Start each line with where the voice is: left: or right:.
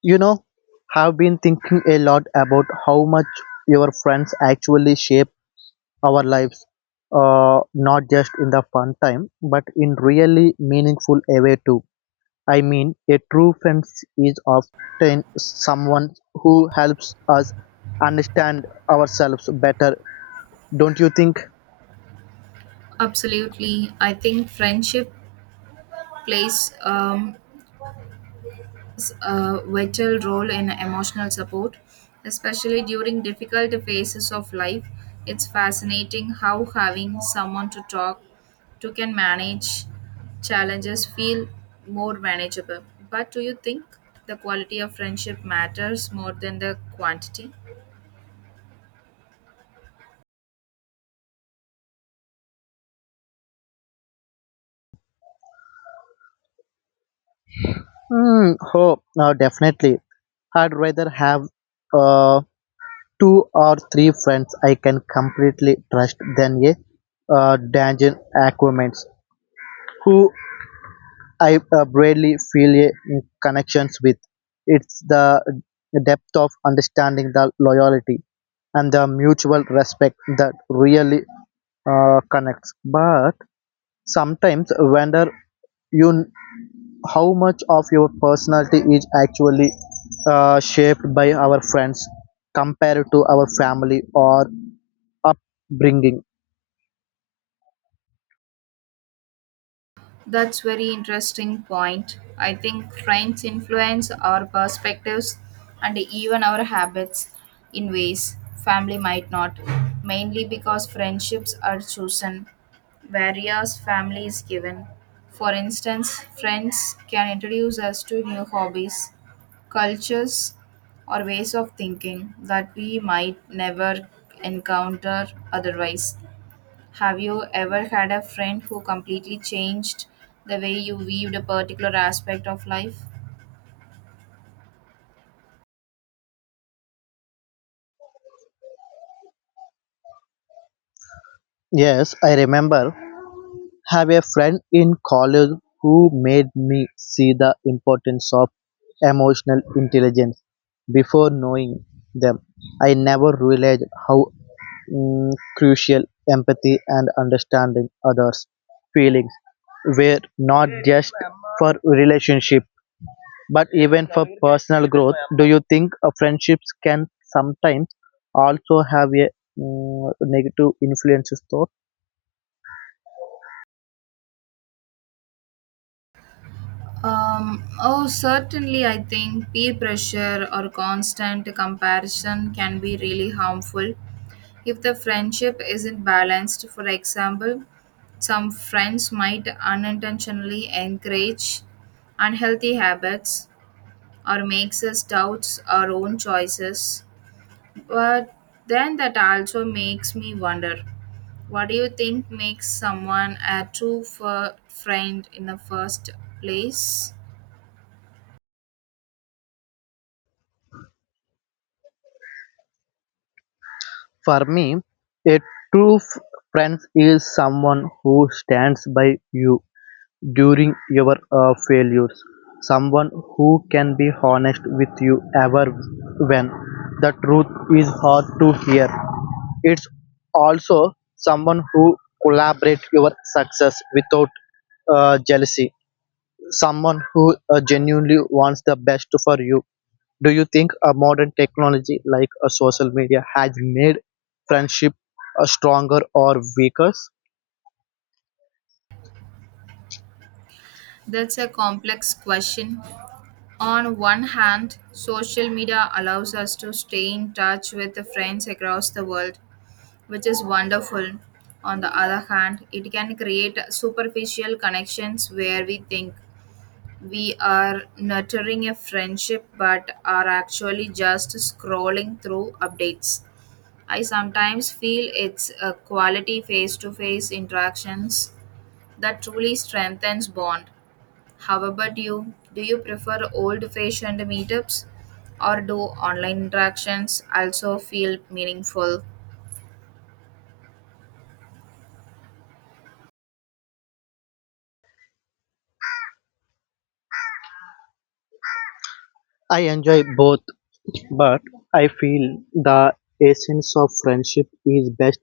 left: You know, have been thinking a lot about how much your friends actually shape our lives, not just in the fun time, but in really meaningful a way too. I mean, a true friend is often someone who helps us understand ourselves better. Don't you think?
right: Absolutely. I think friendship plays a vital role in emotional support, especially during difficult phases of life. It's fascinating how having someone to talk to can manage challenges feel more manageable. But do you think the quality of friendship matters more than the quantity?
left: Hmm. Oh, no, definitely. I'd rather have uh, two or three friends I can completely trust than a dungeon acquaintance who I barely feel a connections with. It's the depth of understanding the loyalty and the mutual respect that really connects. But sometimes wonder you how much of your personality is actually shaped by our friends compared to our family or upbringing.
right: That's very interesting point. I think friends influence our perspectives and even our habits in ways family might not, mainly because friendships are chosen, whereas family is given. For instance, friends can introduce us to new hobbies, cultures, or ways of thinking that we might never encounter otherwise. Have you ever had a friend who completely changed the way you viewed a particular aspect of life?
left: Yes, I remember have a friend in college who made me see the importance of emotional intelligence before knowing them. I never realized how crucial empathy and understanding others' feelings were not just for relationship but even for personal growth. Do you think friendships can sometimes also have a negative influences though?
right: Oh, Certainly, I think peer pressure or constant comparison can be really harmful. If the friendship isn't balanced, for example, some friends might unintentionally encourage unhealthy habits or makes us doubt our own choices. But then that also makes me wonder, what do you think makes someone a friend in the first place?
left: For me, a true f- friend is someone who stands by you during your failures, someone who can be honest with you ever when the truth is hard to hear. It's also someone who collaborates your success without jealousy, someone who genuinely wants the best for you. Do you think a modern technology like a social media has made friendship stronger or weaker?
right: That's a complex question. On one hand, social media allows us to stay in touch with the friends across the world, which is wonderful. On the other hand, it can create superficial connections where we think we are nurturing a friendship but are actually just scrolling through updates. I sometimes feel it's a quality face to face interactions that truly strengthens bond. How about you? Do you prefer old fashioned meetups or do online interactions also feel meaningful?
left: I enjoy both, but I feel the essence of friendship is best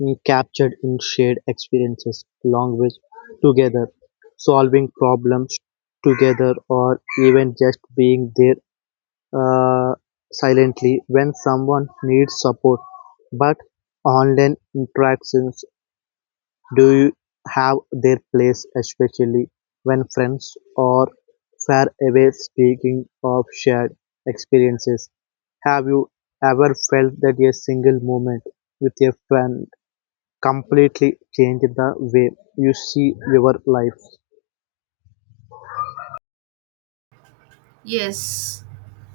left: captured in shared experiences, long ways together, solving problems together, or even just being there uh, silently when someone needs support. But online interactions do you have their place, especially when friends are far away. Speaking of shared experiences, have you ever felt that a single moment with a friend completely changed the way you see your life?
right: Yes.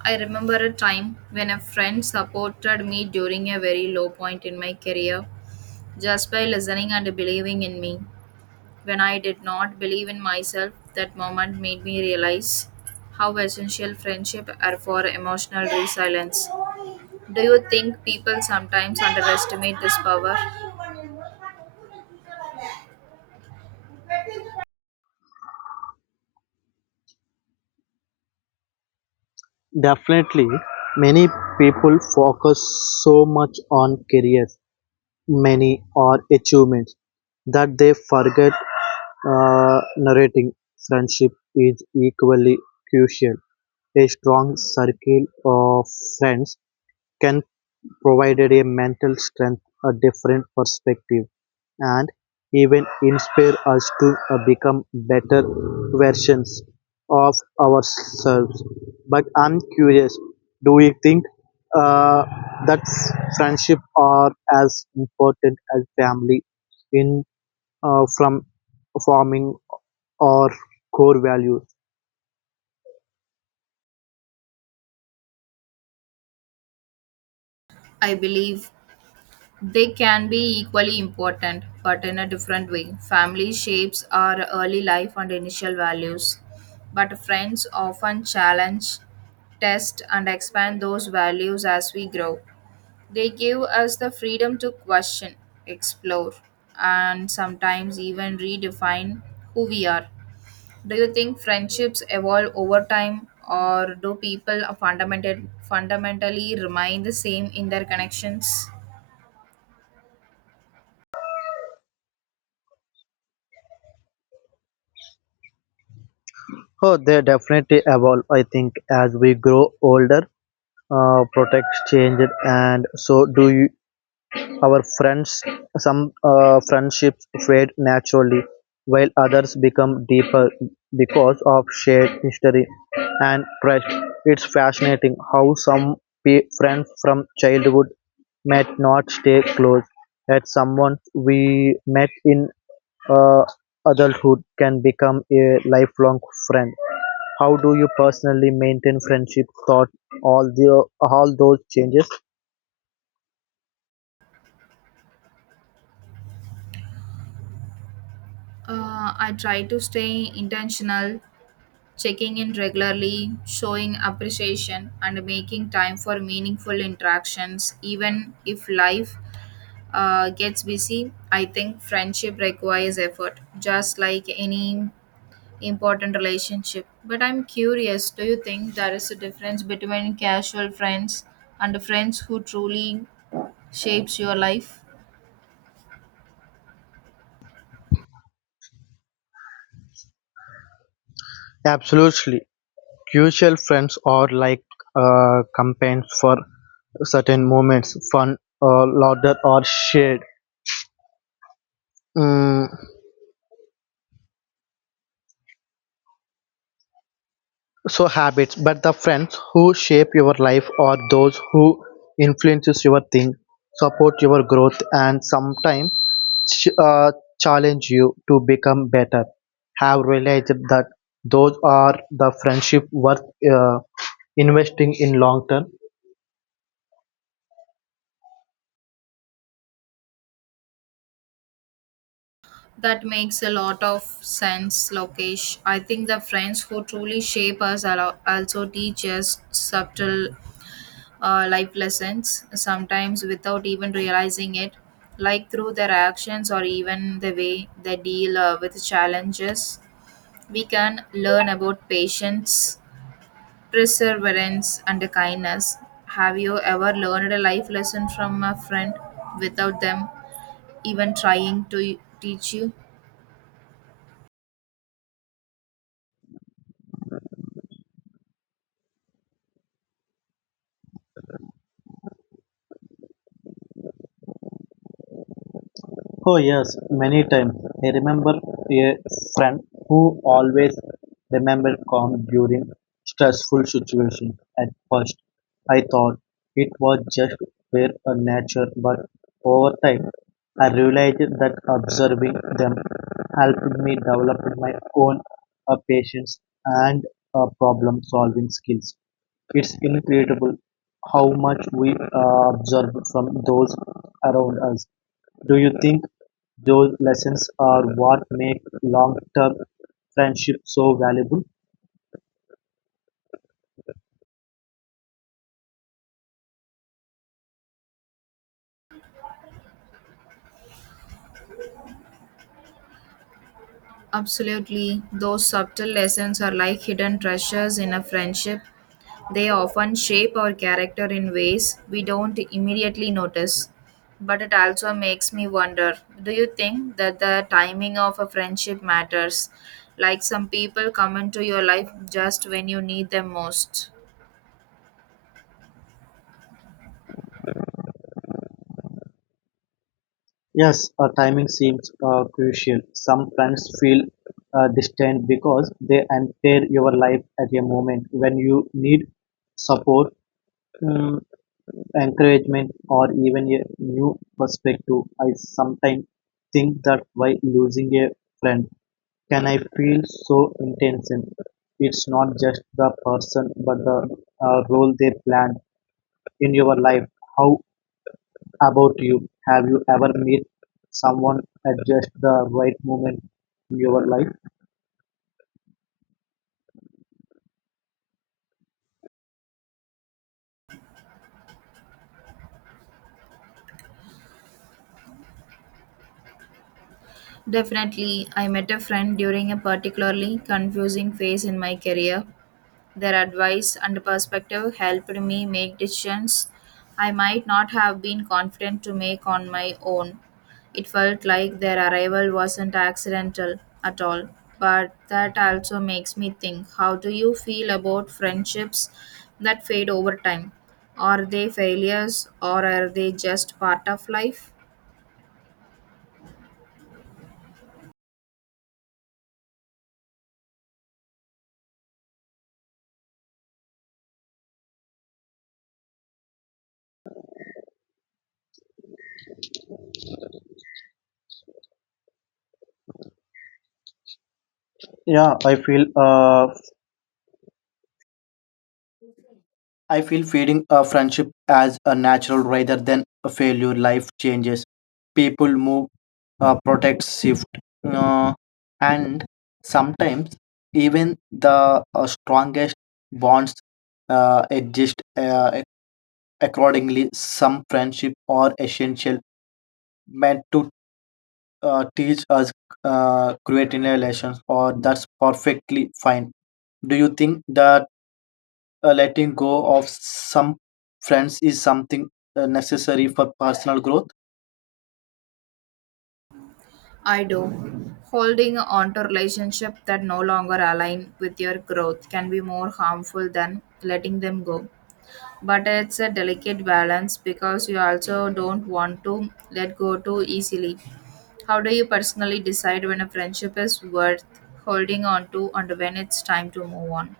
right: I remember a time when a friend supported me during a very low point in my career just by listening and believing in me, when I did not believe in myself. That moment made me realize how essential friendship are for emotional resilience. Do you think people sometimes underestimate this power?
left: Definitely. Many people focus so much on career. Many are achievements that they forget narrating; friendship is equally crucial; a strong circle of friends can provided a mental strength, a different perspective, and even inspire us to become better versions of ourselves. But I'm curious, do you think uh, that friendship are as important as family in from forming our core values?
right: I believe they can be equally important, but in a different way. Family shapes our early life and initial values, but friends often challenge, test, and expand those values as we grow. They give us the freedom to question, explore, and sometimes even redefine who we are. Do you think friendships evolve over time, or do people fundamentally remain the same in their connections?
left: Oh, they definitely evolve. I think as we grow older, protects change, and so do you. Our friends some friendships fade naturally, while others become deeper because of shared history and trust. It's fascinating how some friends from childhood might not stay close, yet someone we met in uh, adulthood can become a lifelong friend. How do you personally maintain friendship thought all those changes?
right: I try to stay intentional, checking in regularly, showing appreciation, and making time for meaningful interactions. Even if life gets busy, I think friendship requires effort, just like any important relationship. But I'm curious, do you think there is a difference between casual friends and friends who truly shapes your life?
left: Absolutely. Crucial friends are like companions for certain moments, fun, laughter, or shared mm, so habits. But the friends who shape your life are those who influences your thing, support your growth, and sometimes ch- uh, challenge you to become better. Have realized that those are the friendship worth uh, investing in long term.
right: That makes a lot of sense, Lokesh. I think the friends who truly shape us also teach us subtle life lessons, sometimes without even realizing it, like through their actions or even the way they deal with challenges. We can learn about patience, perseverance, and kindness. Have you ever learned a life lesson from a friend without them even trying to teach you?
left: Oh yes, many times. I remember a friend who always remembered calm during stressful situations. At first, I thought it was just their nature, but over time, I realized that observing them helped me develop my own patience and problem-solving skills. It's incredible how much we observe from those around us. Do you think? Those lessons are what make long-term friendship so valuable.
right: Absolutely. Those subtle lessons are like hidden treasures in a friendship. They often shape our character in ways we don't immediately notice. But it also makes me wonder, do you think that the timing of a friendship matters? Like some people come into your life just when you need them most.
left: Yes, timing seems crucial. Some friends feel distant because they enter your life at a moment when you need support, um, encouragement, or even a new perspective. I sometimes think that why losing a friend can I feel so intense. It's not just the person, but the role they planned in your life. How about you? Have you ever met someone at just the right moment in your life?
right: Definitely, I met a friend during a particularly confusing phase in my career. Their advice and perspective helped me make decisions I might not have been confident to make on my own. It felt like their arrival wasn't accidental at all. But that also makes me think, how do you feel about friendships that fade over time? Are they failures or are they just part of life?
left: Yeah, I feel feeding a friendship as a natural rather than a failure. Life changes, people move, protects shift, uh, and sometimes even the strongest bonds exist accordingly. Some friendship are essential, meant to teach us creating relations, or that's perfectly fine. Do you think that letting go of some friends is something necessary for personal growth?
right: I do. Holding on to relationships that no longer align with your growth can be more harmful than letting them go. But it's a delicate balance because you also don't want to let go too easily. How do you personally decide when a friendship is worth holding on to and when it's time to move on?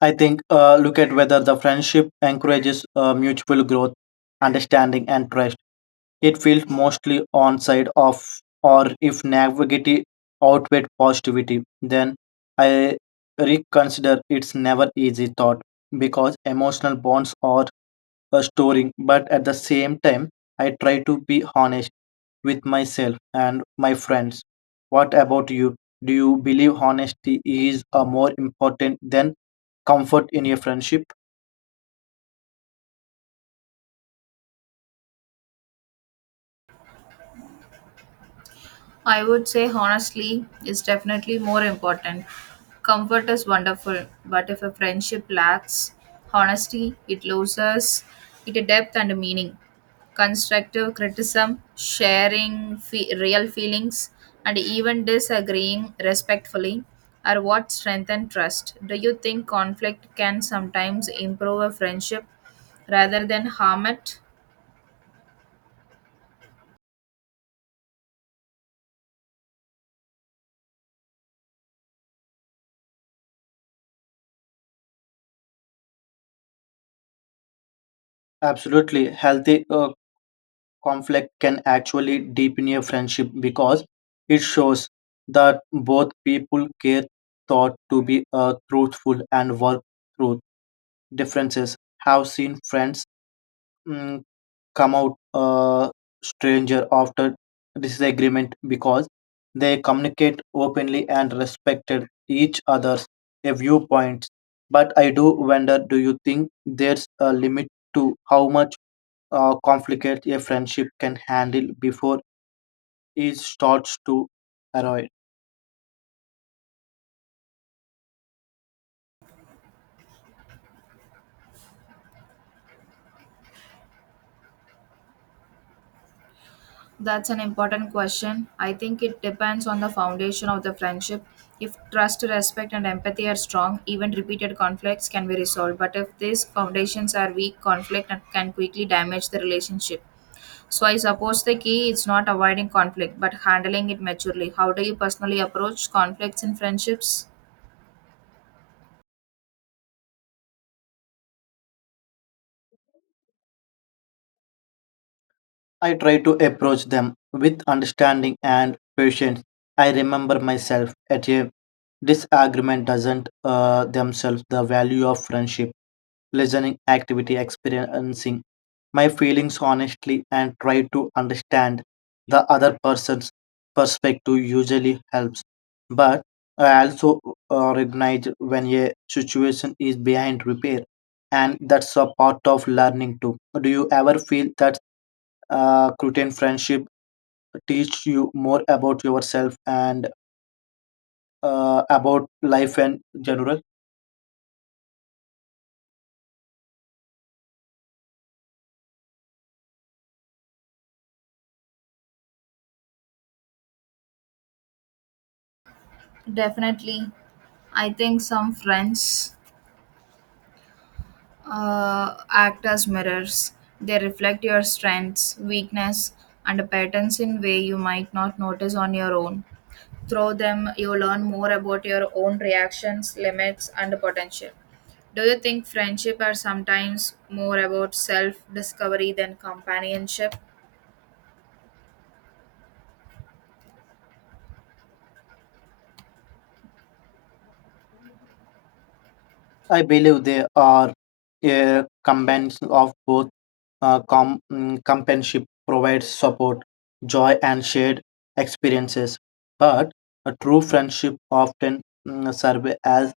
left: I think look at whether the friendship encourages mutual growth, understanding, and trust. It feels mostly on side of or if negativity outweighs positivity, then I reconsider. It's never easy thought because emotional bonds are storing, but at the same time, I try to be honest with myself and my friends. What about you? Do you believe honesty is more important than comfort in a friendship?
right: I would say honestly is definitely more important. Comfort is wonderful, but if a friendship lacks honesty, it loses its depth and meaning. Constructive criticism, sharing real feelings, and even disagreeing respectfully are what strengthen trust. Do you think conflict can sometimes improve a friendship rather than harm it?
left: Absolutely. Healthy conflict can actually deepen a friendship because it shows that both people care thought to be truthful and work through differences. Have seen friends mm, come out stranger after disagreement because they communicate openly and respected each other's viewpoints. But I do wonder, do you think there's a limit to how much conflict a friendship can handle before it starts to arrive?
right: That's an important question. I think it depends on the foundation of the friendship. If trust, respect, and empathy are strong, even repeated conflicts can be resolved. But if these foundations are weak, conflict can quickly damage the relationship. So I suppose the key is not avoiding conflict, but handling it maturely. How do you personally approach conflicts in friendships?
left: I try to approach them with understanding and patience. I remember myself at a disagreement doesn't themselves the value of friendship. Listening activity, experiencing my feelings honestly, and try to understand the other person's perspective usually helps. But I also recognize when a situation is behind repair, and that's a part of learning too. Do you ever feel that Cretan friendship teach you more about yourself and about life in general?
right: Definitely. I think some friends act as mirrors. They reflect your strengths, weakness, and patterns in way you might not notice on your own. Through them, you learn more about your own reactions, limits, and potential. Do you think friendship are sometimes more about self discovery than companionship?
left: I believe they are a combination of both. Companionship provides support, joy, and shared experiences. But a true friendship often serves as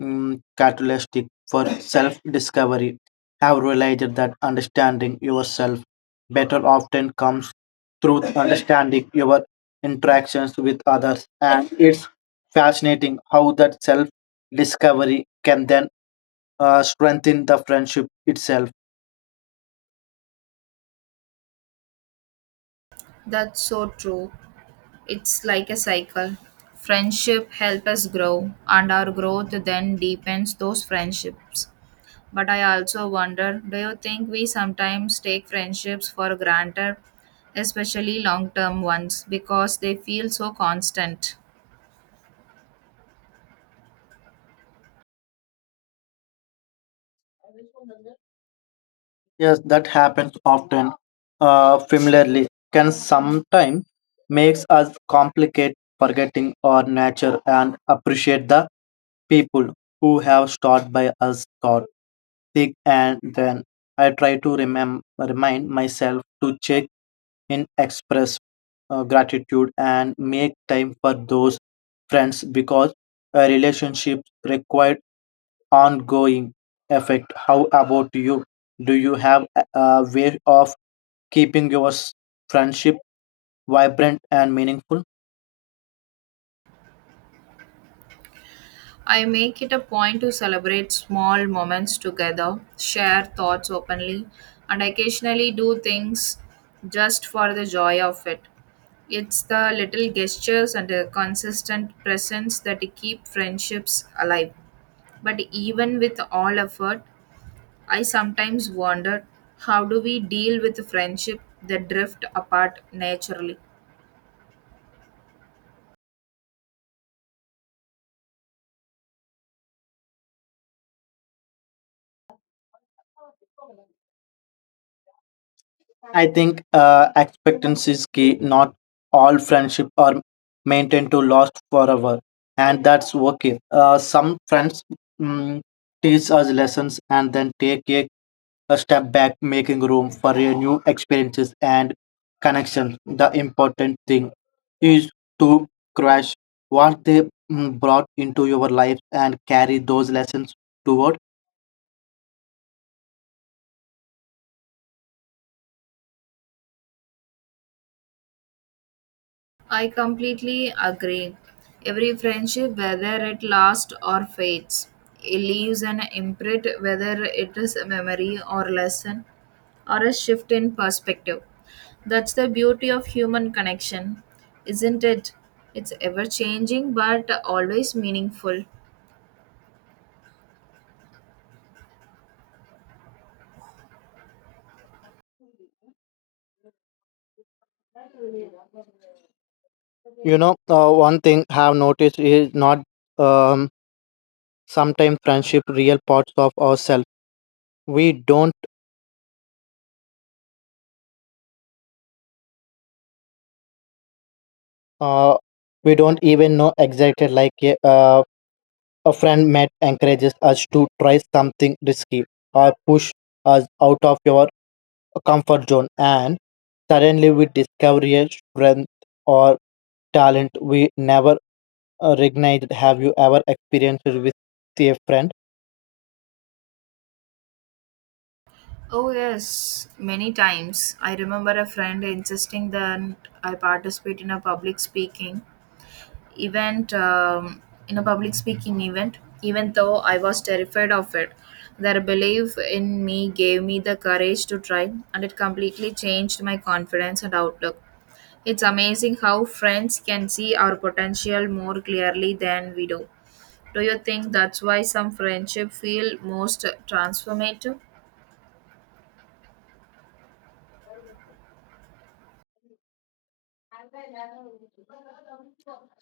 left: catalyst for self discovery. Have realized that understanding yourself better often comes through understanding your interactions with others, and it's fascinating how that self discovery can then strengthen the friendship itself.
right: That's so true. It's like a cycle. Friendship help us grow, and our growth then deepens those friendships. But I also wonder, do you think we sometimes take friendships for granted, especially long term ones, because they feel so constant?
left: Yes, that happens often. Familiarly, can sometimes makes us complicate forgetting our nature and appreciate the people who have stood by us thought thick and then. I try to remind myself to check in, express gratitude, and make time for those friends because a relationship requires ongoing effect. How about you? Do you have a way of keeping your friendship vibrant and meaningful?
right: I make it a point to celebrate small moments together, share thoughts openly, and occasionally do things just for the joy of it. It's the little gestures and the consistent presence that keep friendships alive. But even with all effort, I sometimes wonder, how do we deal with friendship that drift apart naturally.
left: I think expectancy is key. Not all friendship are maintained to last forever, and that's okay. Some friends mm, teach us lessons and then take a step back, making room for a new experiences and connections. The important thing is to crash what they brought into your life and carry those lessons toward.
right: I completely agree. Every friendship, whether it lasts or fades, it leaves an imprint, whether it is a memory or lesson or a shift in perspective. That's the beauty of human connection, isn't it? It's ever changing but always meaningful.
left: You know, one thing I have noticed is not. Um, Sometimes friendship real parts of ourselves we don't uh, we don't even know exactly like a friend met encourages us to try something risky or push us out of your comfort zone and suddenly we discover a strength or talent we never recognized. Have you ever experienced it with a friend?
right: Oh, yes, many times. I remember a friend insisting that I participate in a public speaking event, even though I was terrified of it. Their belief in me gave me the courage to try, and it completely changed my confidence and outlook. It's amazing how friends can see our potential more clearly than we do. Do you think that's why some friendship feel most transformative?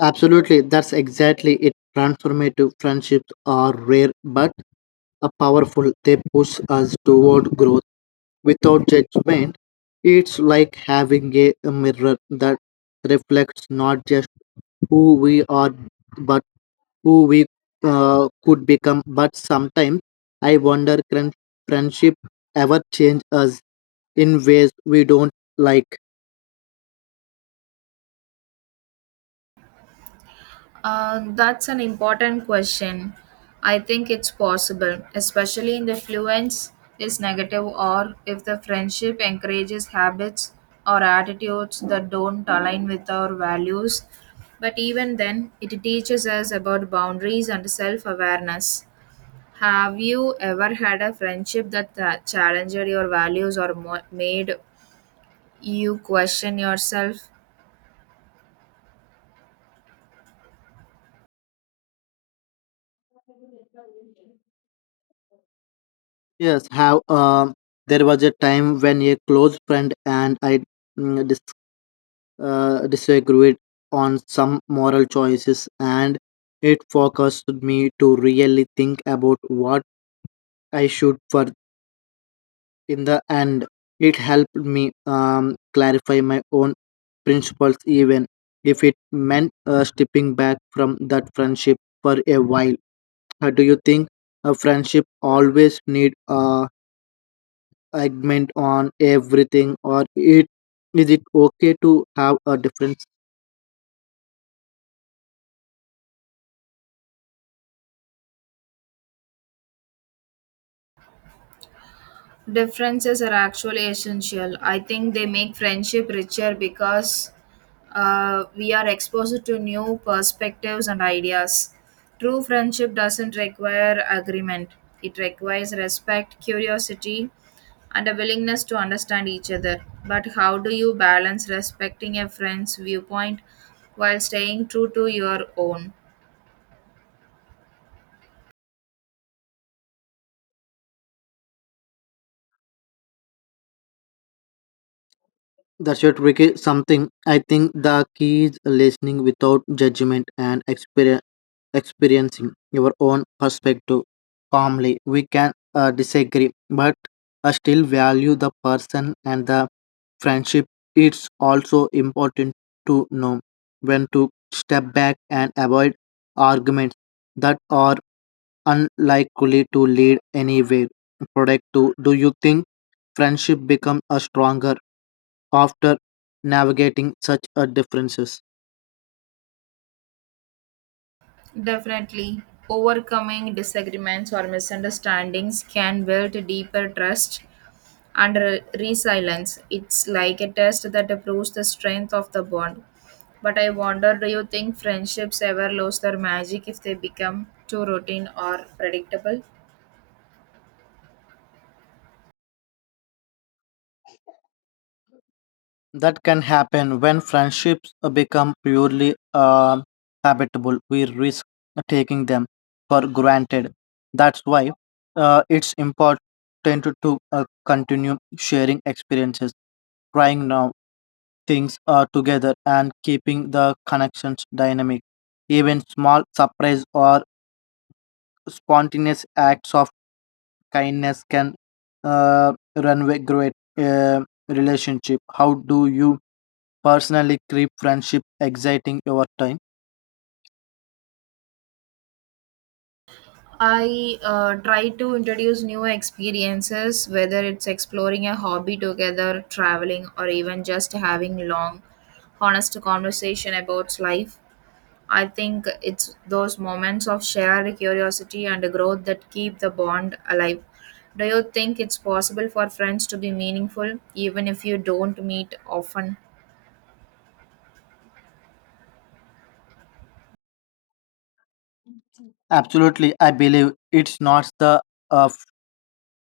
left: Absolutely, that's exactly it. Transformative friendships are rare but are powerful. They push us toward growth without judgment. It's like having a mirror that reflects not just who we are, but who we could become. But sometimes I wonder, can friendship ever change us in ways we don't like?
right: That's an important question. I think it's possible, especially in the fluence is negative or if the friendship encourages habits or attitudes that don't align with our values. But even then, it teaches us about boundaries and self awareness. Have you ever had a friendship that challenged your values or made you question yourself?
left: Yes, how there was a time when a close friend and I mm, disagreed on some moral choices, and it forced me to really think about what I should for in the end. It helped me clarify my own principles, even if it meant stepping back from that friendship for a while. Do you think a friendship always need a agreement on everything, or it okay to have a different?
right: Differences are actually essential. I think they make friendship richer because we are exposed to new perspectives and ideas. True friendship doesn't require agreement, it requires respect, curiosity, and a willingness to understand each other. But how do you balance respecting a friend's viewpoint while staying true to your own?
left: That's your tricky something. I think the key is listening without judgment and experiencing your own perspective calmly. We can disagree, but I still value the person and the friendship. It's also important to know when to step back and avoid arguments that are unlikely to lead anywhere productive. Do you think friendship becomes a stronger after navigating such a differences?
right: Definitely, overcoming disagreements or misunderstandings can build deeper trust and resilience. It's like a test that proves the strength of the bond. But I wonder, do you think friendships ever lose their magic if they become too routine or predictable?
left: That can happen when friendships become purely habitable. We risk taking them for granted. That's why it's important to continue sharing experiences, trying now things together, and keeping the connections dynamic. Even small surprise or spontaneous acts of kindness can run a great relationship. How do you personally keep friendship exciting over time?
right: I try to introduce new experiences, whether it's exploring a hobby together, traveling, or even just having long, honest conversation about life. I think it's those moments of shared curiosity and growth that keep the bond alive. Do you think it's possible for friends to be meaningful even if you don't meet often?
left: Absolutely, I believe it's not the uh,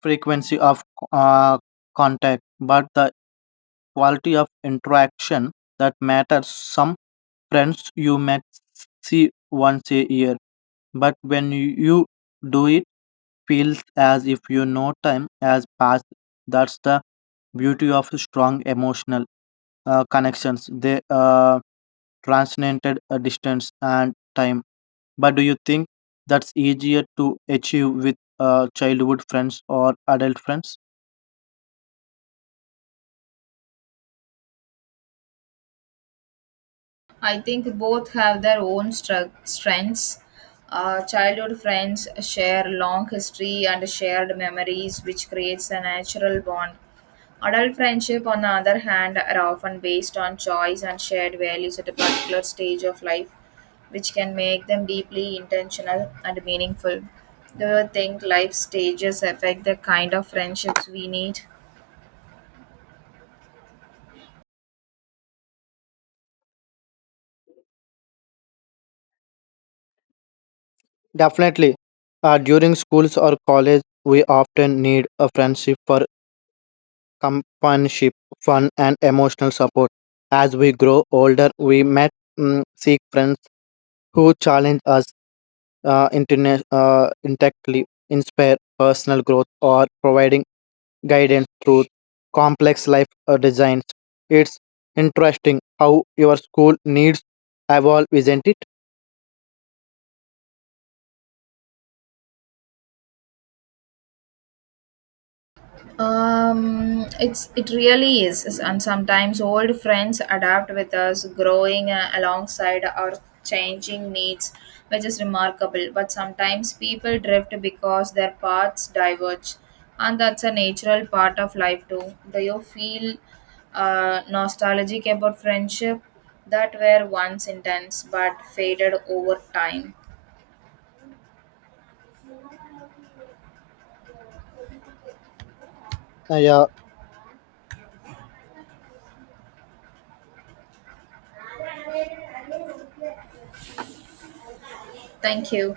left: frequency of uh, contact, but the quality of interaction that matters. Some friends you may see once a year, but when you do it feels as if you know time has passed. That's the beauty of strong emotional connections. They transcended a distance and time. But do you think that's easier to achieve with childhood friends or adult friends?
right: I think both have their own strengths. Childhood friends share long history and shared memories, which creates a natural bond. Adult friendship, on the other hand, are often based on choice and shared values at a particular stage of life, which can make them deeply intentional and meaningful. Do you think life stages affect the kind of friendships we need?
left: Definitely. During schools or college, we often need a friendship for companionship, fun, and emotional support. As we grow older, we met seek friends who challenge us internet. Intactly inspire personal growth or providing guidance through complex life designs. It's interesting how your school needs evolve, isn't it?
right: It's it really is- and sometimes old friends adapt with us, growing alongside our changing needs, which is remarkable. But sometimes people drift because their paths diverge, and that's a natural part of life too. Do you feel nostalgic about friendship that were once intense but faded over time?
left: Yeah,
right: Thank you.